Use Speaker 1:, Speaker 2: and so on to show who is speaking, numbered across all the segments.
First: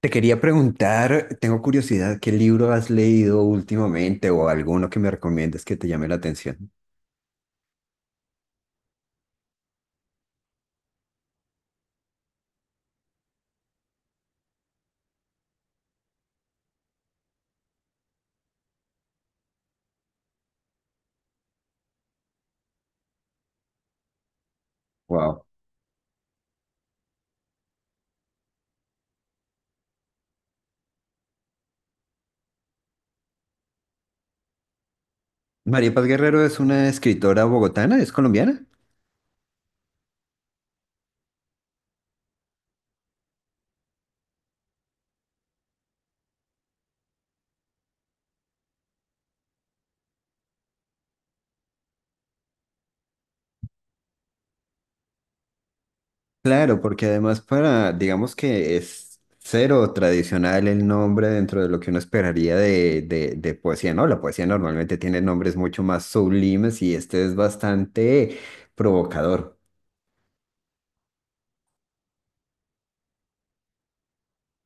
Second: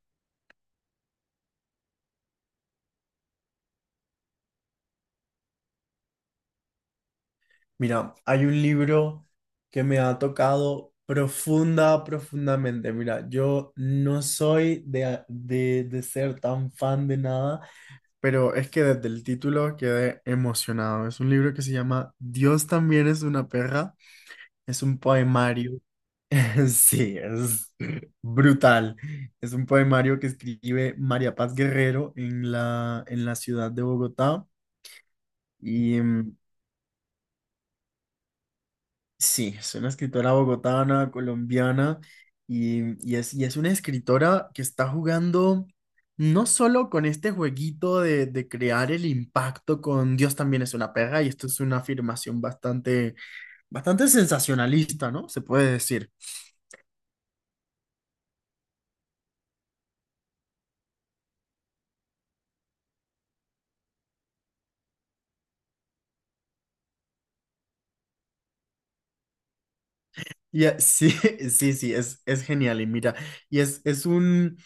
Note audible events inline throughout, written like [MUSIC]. Speaker 1: Te quería preguntar, tengo curiosidad, ¿qué libro has leído últimamente o alguno que me recomiendes que te llame la atención?
Speaker 2: Mira, hay un libro que me ha tocado profundamente. Mira, yo no soy de ser tan fan de nada, pero es que desde el título quedé emocionado. Es un libro que se llama Dios también es una perra. Es un
Speaker 1: Wow.
Speaker 2: poemario. [LAUGHS] Sí, es brutal. Es un poemario que escribe María Paz Guerrero en la ciudad de Bogotá.
Speaker 1: María
Speaker 2: y
Speaker 1: Paz
Speaker 2: mm,
Speaker 1: Guerrero es una escritora bogotana, ¿es colombiana?
Speaker 2: Sí, es una escritora bogotana, colombiana, y, y es una escritora que está jugando no solo con este jueguito de crear el impacto con Dios también es una perra, y esto es una afirmación bastante sensacionalista, ¿no? Se puede decir.
Speaker 1: Claro, porque además para, digamos que es cero tradicional el nombre dentro de lo que uno esperaría de poesía, ¿no? La poesía normalmente tiene nombres mucho más sublimes y este es bastante provocador.
Speaker 2: Sí, [LAUGHS] sí, es genial. Y mira, es un...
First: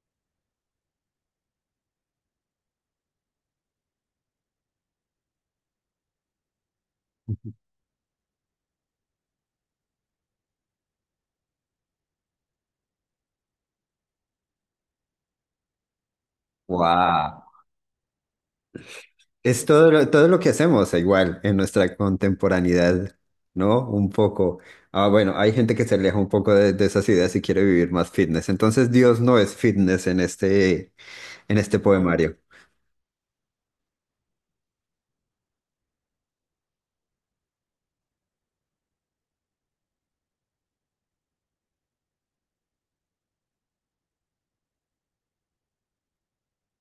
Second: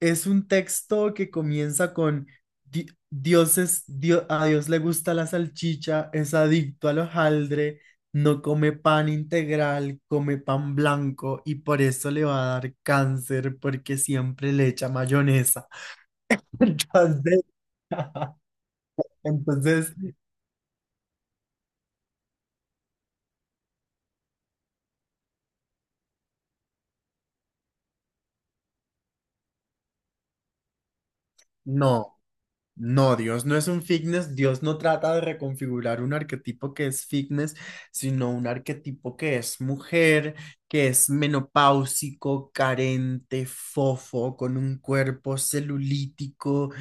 Speaker 2: Es un texto que comienza con Dios es, a Dios le gusta la salchicha, es adicto al hojaldre, no come pan integral, come pan blanco y por eso le va a dar cáncer porque siempre le echa mayonesa. [LAUGHS] Entonces,
Speaker 1: Wow.
Speaker 2: [LAUGHS]
Speaker 1: Es todo
Speaker 2: entonces,
Speaker 1: todo lo que hacemos igual en nuestra contemporaneidad, ¿no? Un poco. Ah, bueno, hay gente que se aleja un poco de esas ideas y quiere vivir más fitness. Entonces, Dios no es fitness en en este
Speaker 2: no.
Speaker 1: poemario.
Speaker 2: No, Dios no es un fitness, Dios no trata de reconfigurar un arquetipo que es fitness, sino un arquetipo que es mujer, que es menopáusico, carente, fofo, con un cuerpo celulítico,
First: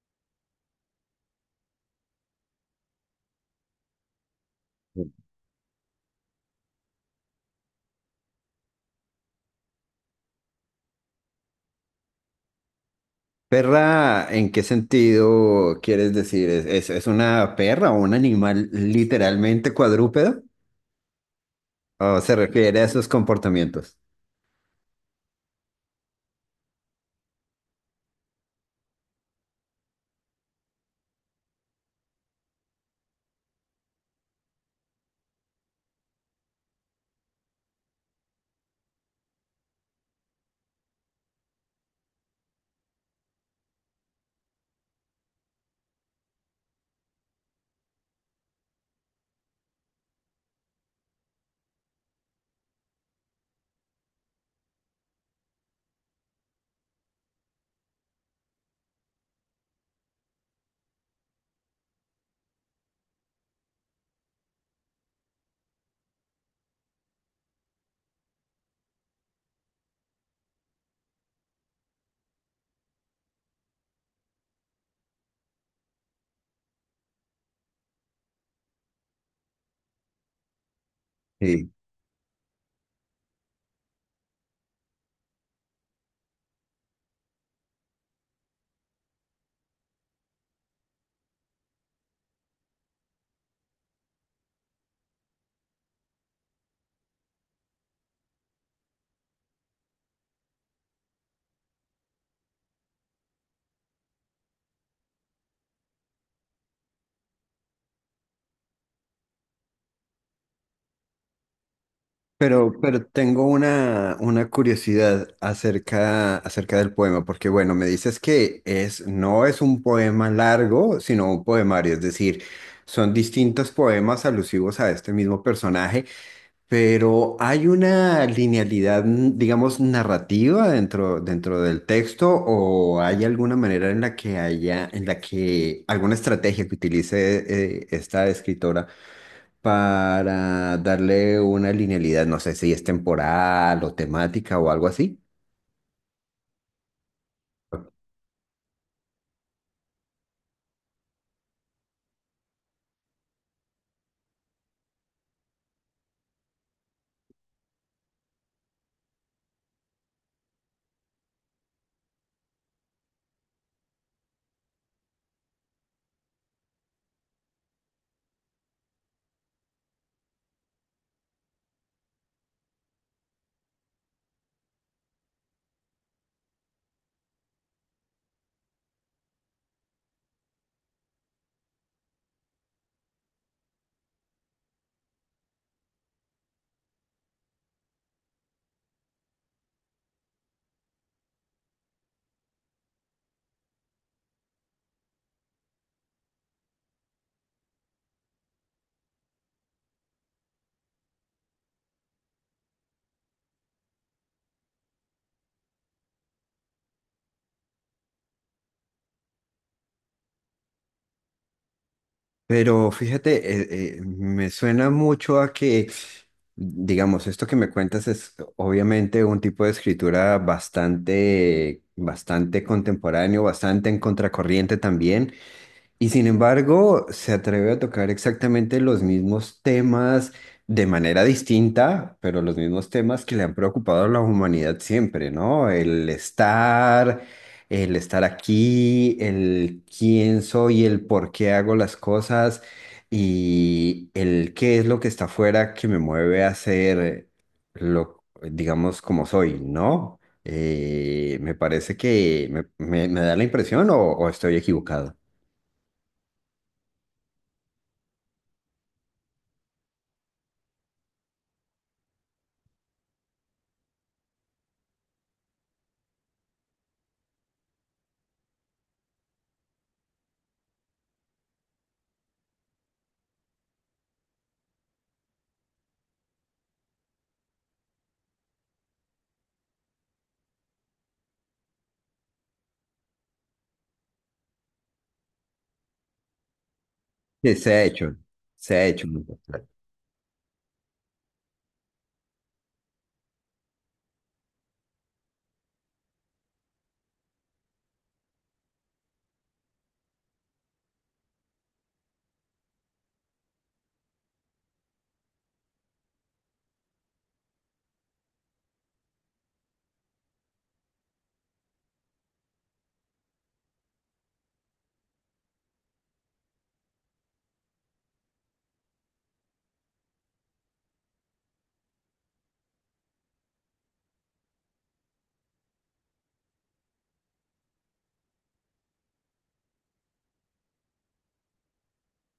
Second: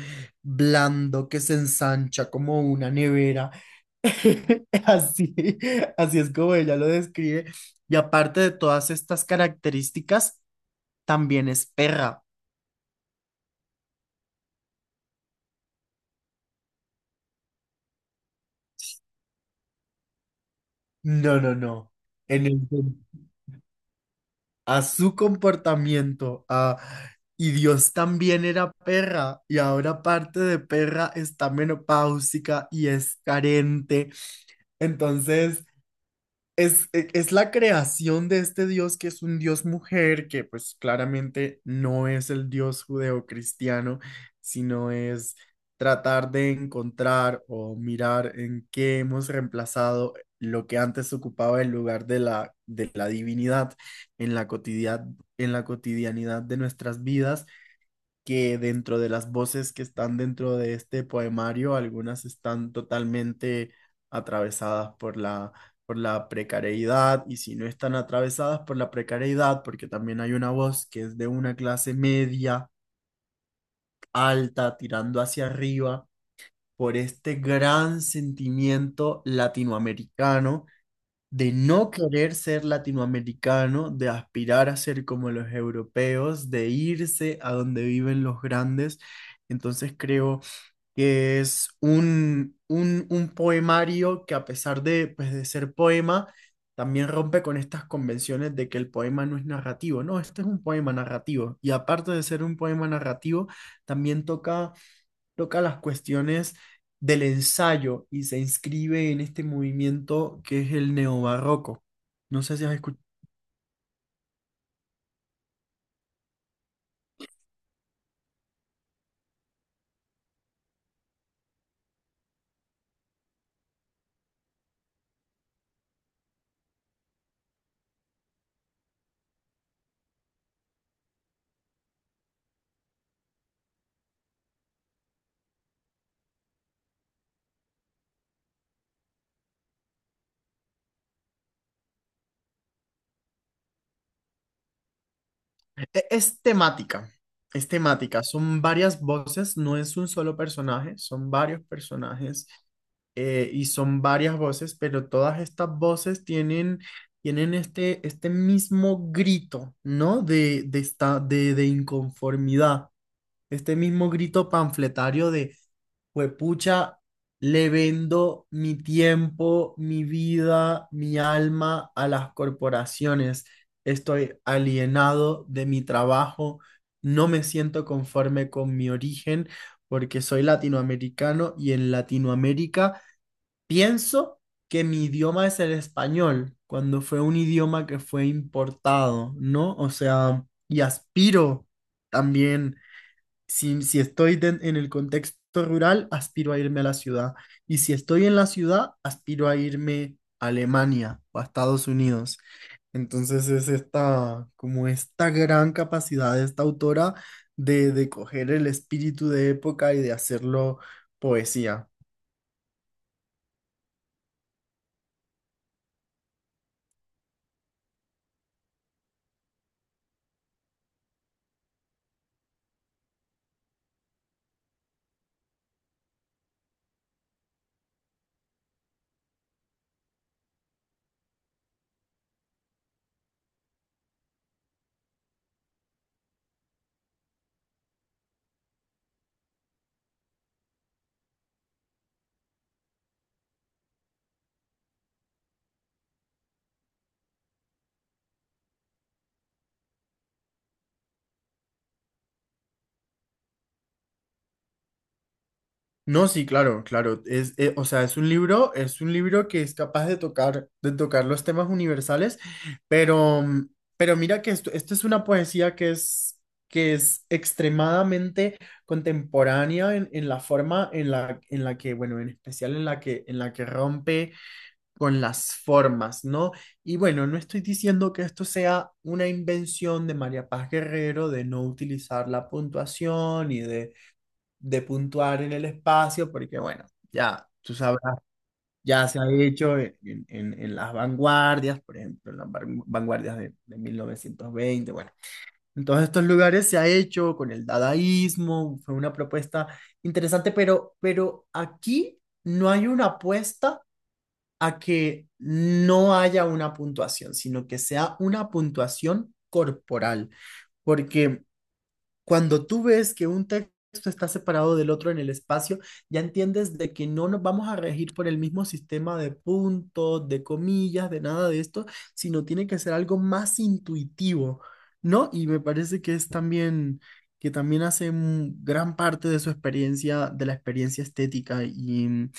Speaker 2: blando, que se ensancha como una nevera. [LAUGHS] Así, así es como ella lo describe. Y aparte de todas estas características, también es perra.
Speaker 1: Perra, ¿en qué sentido quieres decir? ¿Es una perra o un animal literalmente cuadrúpedo?
Speaker 2: No, no, no.
Speaker 1: ¿O se
Speaker 2: En el,
Speaker 1: refiere a esos comportamientos?
Speaker 2: a su comportamiento, a... Y Dios también era perra, y ahora aparte de perra está menopáusica y es carente. Entonces, es la creación de este Dios que es un Dios mujer, que pues claramente no es el Dios judeocristiano, sino es tratar de encontrar o mirar en qué hemos reemplazado lo que antes ocupaba el lugar de la divinidad en en la cotidianidad de nuestras vidas, que dentro de las voces que están dentro de este poemario, algunas están totalmente atravesadas por por la precariedad. Y si no están atravesadas por la precariedad, porque también hay una voz que es de una clase media, alta, tirando hacia arriba, por este gran sentimiento latinoamericano de
Speaker 1: Sí.
Speaker 2: no querer ser latinoamericano, de aspirar a ser como los europeos, de irse a donde viven los grandes. Entonces creo que es un poemario que a pesar de, pues, de ser poema, también rompe con estas convenciones de que el poema no es narrativo. No, este es un poema narrativo. Y aparte de ser un poema narrativo, también toca las cuestiones del ensayo y se inscribe en este movimiento que es el neobarroco. No sé si has
Speaker 1: Pero
Speaker 2: escuchado.
Speaker 1: tengo una curiosidad acerca del poema, porque bueno, me dices que es, no es un poema largo, sino un poemario, es decir, son distintos poemas alusivos a este mismo personaje, pero hay una linealidad, digamos, narrativa dentro del texto, o hay alguna manera en la que haya, en la que alguna estrategia que utilice esta escritora para darle una linealidad, no sé si es temporal o temática o algo así.
Speaker 2: Es es temática. Son varias voces, no es un solo personaje, son varios personajes, y son varias voces, pero todas estas voces tienen este mismo grito, ¿no? De inconformidad. Este mismo grito panfletario de, huepucha, le vendo mi tiempo, mi vida, mi alma a las corporaciones. Estoy alienado de mi trabajo, no me siento conforme con mi origen porque soy latinoamericano y en Latinoamérica pienso que mi idioma es el español, cuando fue un idioma que fue importado, ¿no? O sea, y aspiro también, si estoy en el contexto rural, aspiro a irme a la ciudad. Y si estoy en la ciudad, aspiro a irme a Alemania o a Estados Unidos. Entonces es esta, como esta gran capacidad de esta autora de coger el espíritu de época y de hacerlo poesía.
Speaker 1: Pero fíjate, me suena mucho a que, digamos, esto que me cuentas es obviamente un tipo de escritura bastante contemporáneo, bastante en contracorriente también. Y sin embargo, se atreve a tocar exactamente los mismos temas de manera distinta, pero los mismos temas que le han preocupado a la humanidad siempre, ¿no? El estar aquí, el quién soy, el por qué hago las cosas y el qué es lo que está afuera que me mueve a ser lo, digamos, como soy, ¿no? Me parece que me da la impresión o estoy equivocado.
Speaker 2: No, sí, claro, claro. Es, o sea, es un libro que es capaz de tocar los temas universales, pero, mm, pero mira que esto es una poesía que es extremadamente contemporánea en la forma en en la que, bueno, en especial en la que rompe con las formas, ¿no? Y bueno, no estoy diciendo que esto sea una invención de María Paz Guerrero, de no utilizar la puntuación y de puntuar en el espacio, porque bueno, ya
Speaker 1: Sí,
Speaker 2: tú sabrás,
Speaker 1: se ha
Speaker 2: ya
Speaker 1: hecho
Speaker 2: se ha
Speaker 1: mucho.
Speaker 2: hecho en las vanguardias, por ejemplo, en las vanguardias de 1920, bueno. En todos estos lugares se ha hecho con el dadaísmo, fue una propuesta interesante, pero aquí no hay una apuesta a que no haya una puntuación, sino que sea una puntuación corporal, porque cuando tú ves que un texto está separado del otro en el espacio, ya entiendes de que no nos vamos a regir por el mismo sistema de puntos, de comillas, de nada de esto, sino tiene que ser algo más intuitivo, ¿no? Y me parece que es también, que también hace mm, gran parte de su experiencia, de la experiencia estética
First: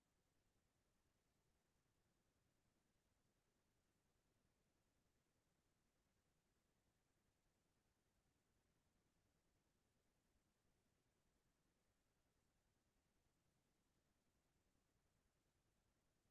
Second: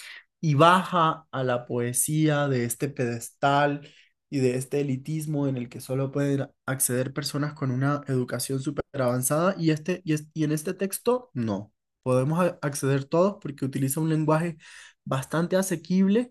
Speaker 2: y baja a la poesía de este pedestal y de este elitismo en el que solo pueden acceder personas con una educación súper avanzada y, este, y en este texto no. Podemos acceder todos porque utiliza un lenguaje bastante asequible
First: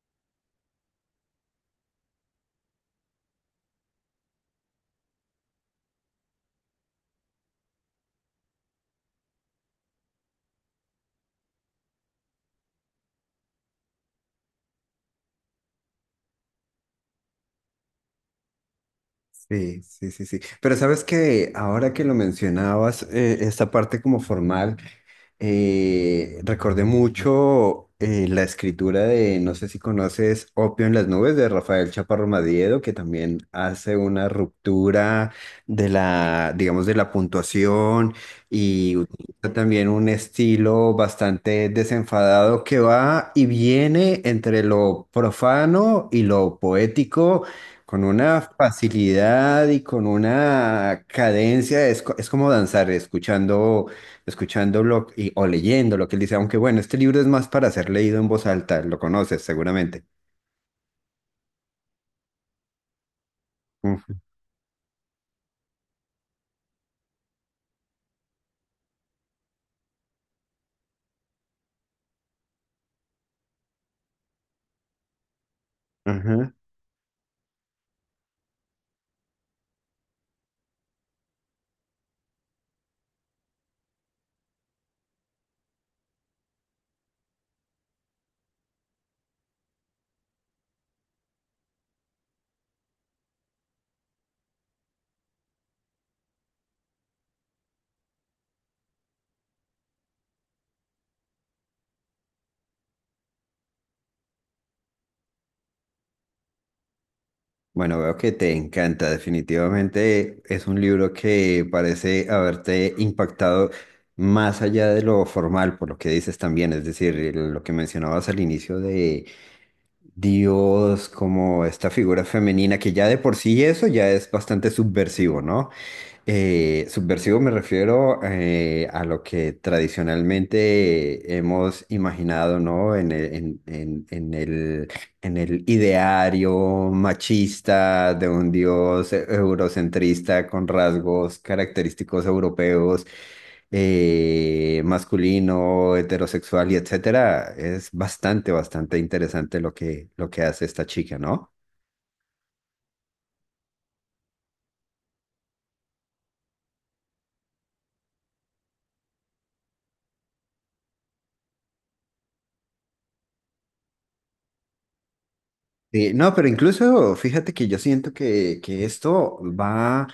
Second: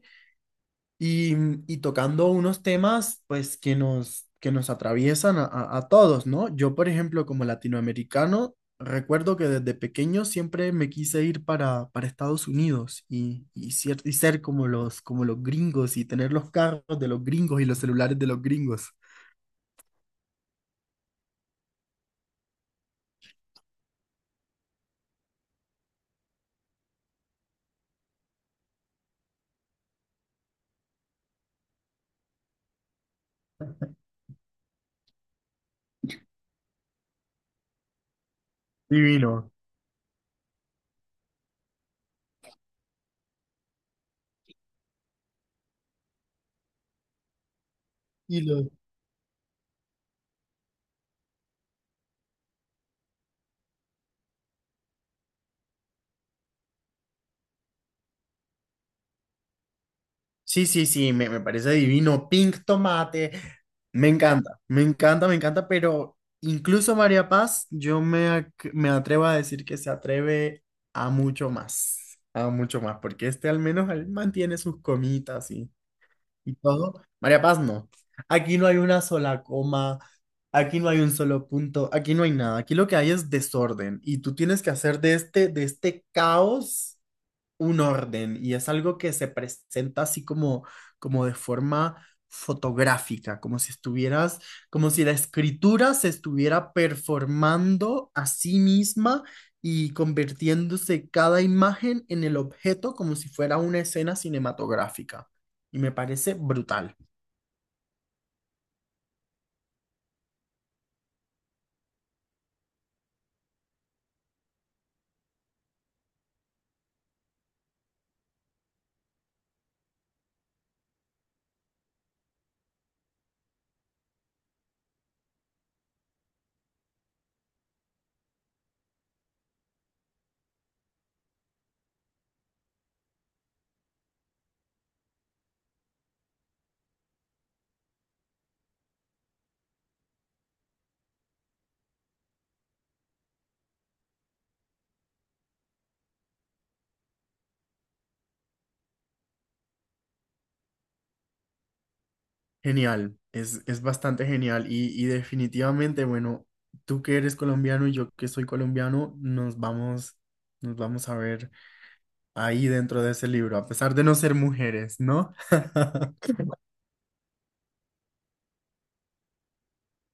Speaker 2: y, y tocando unos temas, pues que nos atraviesan a todos, ¿no? Yo, por ejemplo, como latinoamericano, recuerdo que desde pequeño siempre me quise ir para Estados Unidos y, y ser como como los gringos y tener los carros de los gringos y los celulares de los gringos.
Speaker 1: Sí, sí, sí, sí. Pero sabes que ahora que lo mencionabas, esta parte como formal, recordé mucho la escritura de, no sé si conoces, Opio en las nubes de Rafael Chaparro Madiedo, que también hace una ruptura de la, digamos, de la puntuación y
Speaker 2: Divino.
Speaker 1: utiliza también un estilo bastante desenfadado que va y viene entre lo profano y lo poético con una facilidad y con una cadencia, es, es como danzar, escuchando, escuchando o leyendo lo que él dice, aunque bueno, este libro es más para ser leído en voz alta, lo conoces seguramente.
Speaker 2: Sí, sí, sí, me parece divino. Pink tomate. Me
Speaker 1: Ujú,
Speaker 2: encanta, me encanta, me encanta, pero incluso María Paz, yo me atrevo a decir que se atreve a mucho más, porque este al menos él mantiene sus comitas
Speaker 1: ajá.
Speaker 2: y todo. María Paz no. Aquí no hay una sola coma, aquí no hay un solo punto, aquí no hay nada. Aquí lo que hay es desorden y tú tienes que hacer de de este caos un orden, y es algo que se presenta así como, como de forma fotográfica, como si estuvieras, como si la escritura se estuviera performando a sí misma y convirtiéndose cada imagen en el objeto, como si fuera una escena cinematográfica. Y me parece brutal,
Speaker 1: Bueno, veo que te encanta, definitivamente es un libro que parece haberte impactado más allá de lo formal, por lo que dices también, es decir, lo que mencionabas al inicio de Dios, como esta figura femenina que ya de por sí eso ya es bastante subversivo, ¿no? Subversivo me refiero a lo que tradicionalmente hemos imaginado, ¿no? En el ideario machista de un dios eurocentrista con rasgos característicos europeos, masculino, heterosexual y etcétera. Es bastante, bastante interesante lo que hace esta chica, ¿no?
Speaker 2: genial. Es bastante genial y definitivamente, bueno, tú que eres colombiano y yo que soy colombiano, nos vamos a ver ahí dentro de ese libro, a pesar de no ser mujeres, ¿no?
Speaker 1: Sí, no, pero incluso fíjate que yo siento que esto va,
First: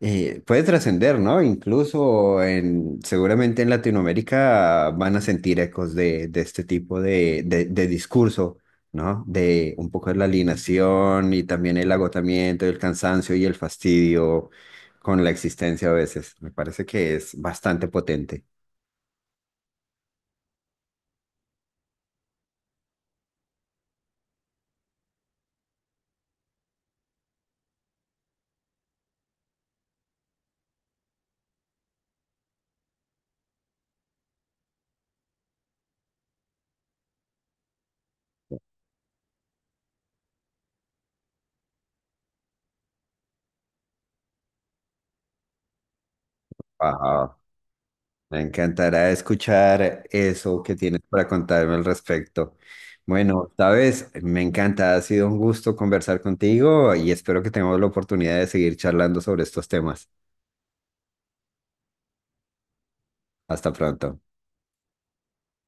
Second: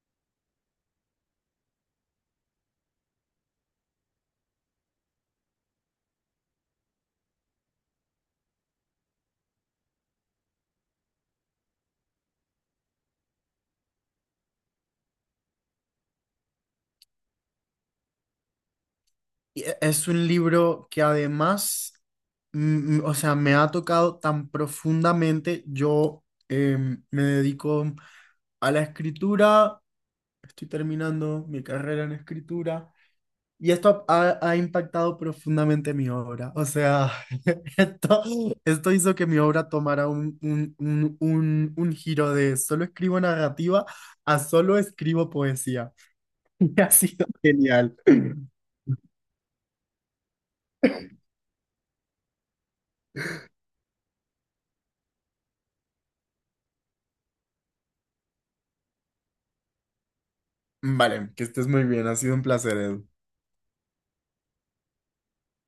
Speaker 1: puede trascender, ¿no? Incluso seguramente en Latinoamérica van a sentir ecos de este tipo de discurso, ¿no? De un poco de la alienación y también el agotamiento, el cansancio y el fastidio con la existencia a veces. Me parece que es bastante potente.
Speaker 2: Y es un libro que además, mm, mm, o sea, me ha tocado tan profundamente. Yo me dedico a la escritura, estoy terminando mi carrera en escritura y esto ha, ha impactado profundamente mi obra. O sea, [LAUGHS] esto, esto hizo que mi obra tomara un giro de solo escribo narrativa a solo escribo poesía. [LAUGHS] Ha sido
Speaker 1: Ajá.
Speaker 2: genial.
Speaker 1: Me encantará escuchar eso que tienes para contarme al respecto. Bueno, sabes, me encanta, ha sido un gusto conversar contigo y espero que tengamos la oportunidad de seguir charlando sobre estos temas.
Speaker 2: Vale, que estés muy bien. Ha sido un placer, Edu.
Speaker 1: Hasta pronto.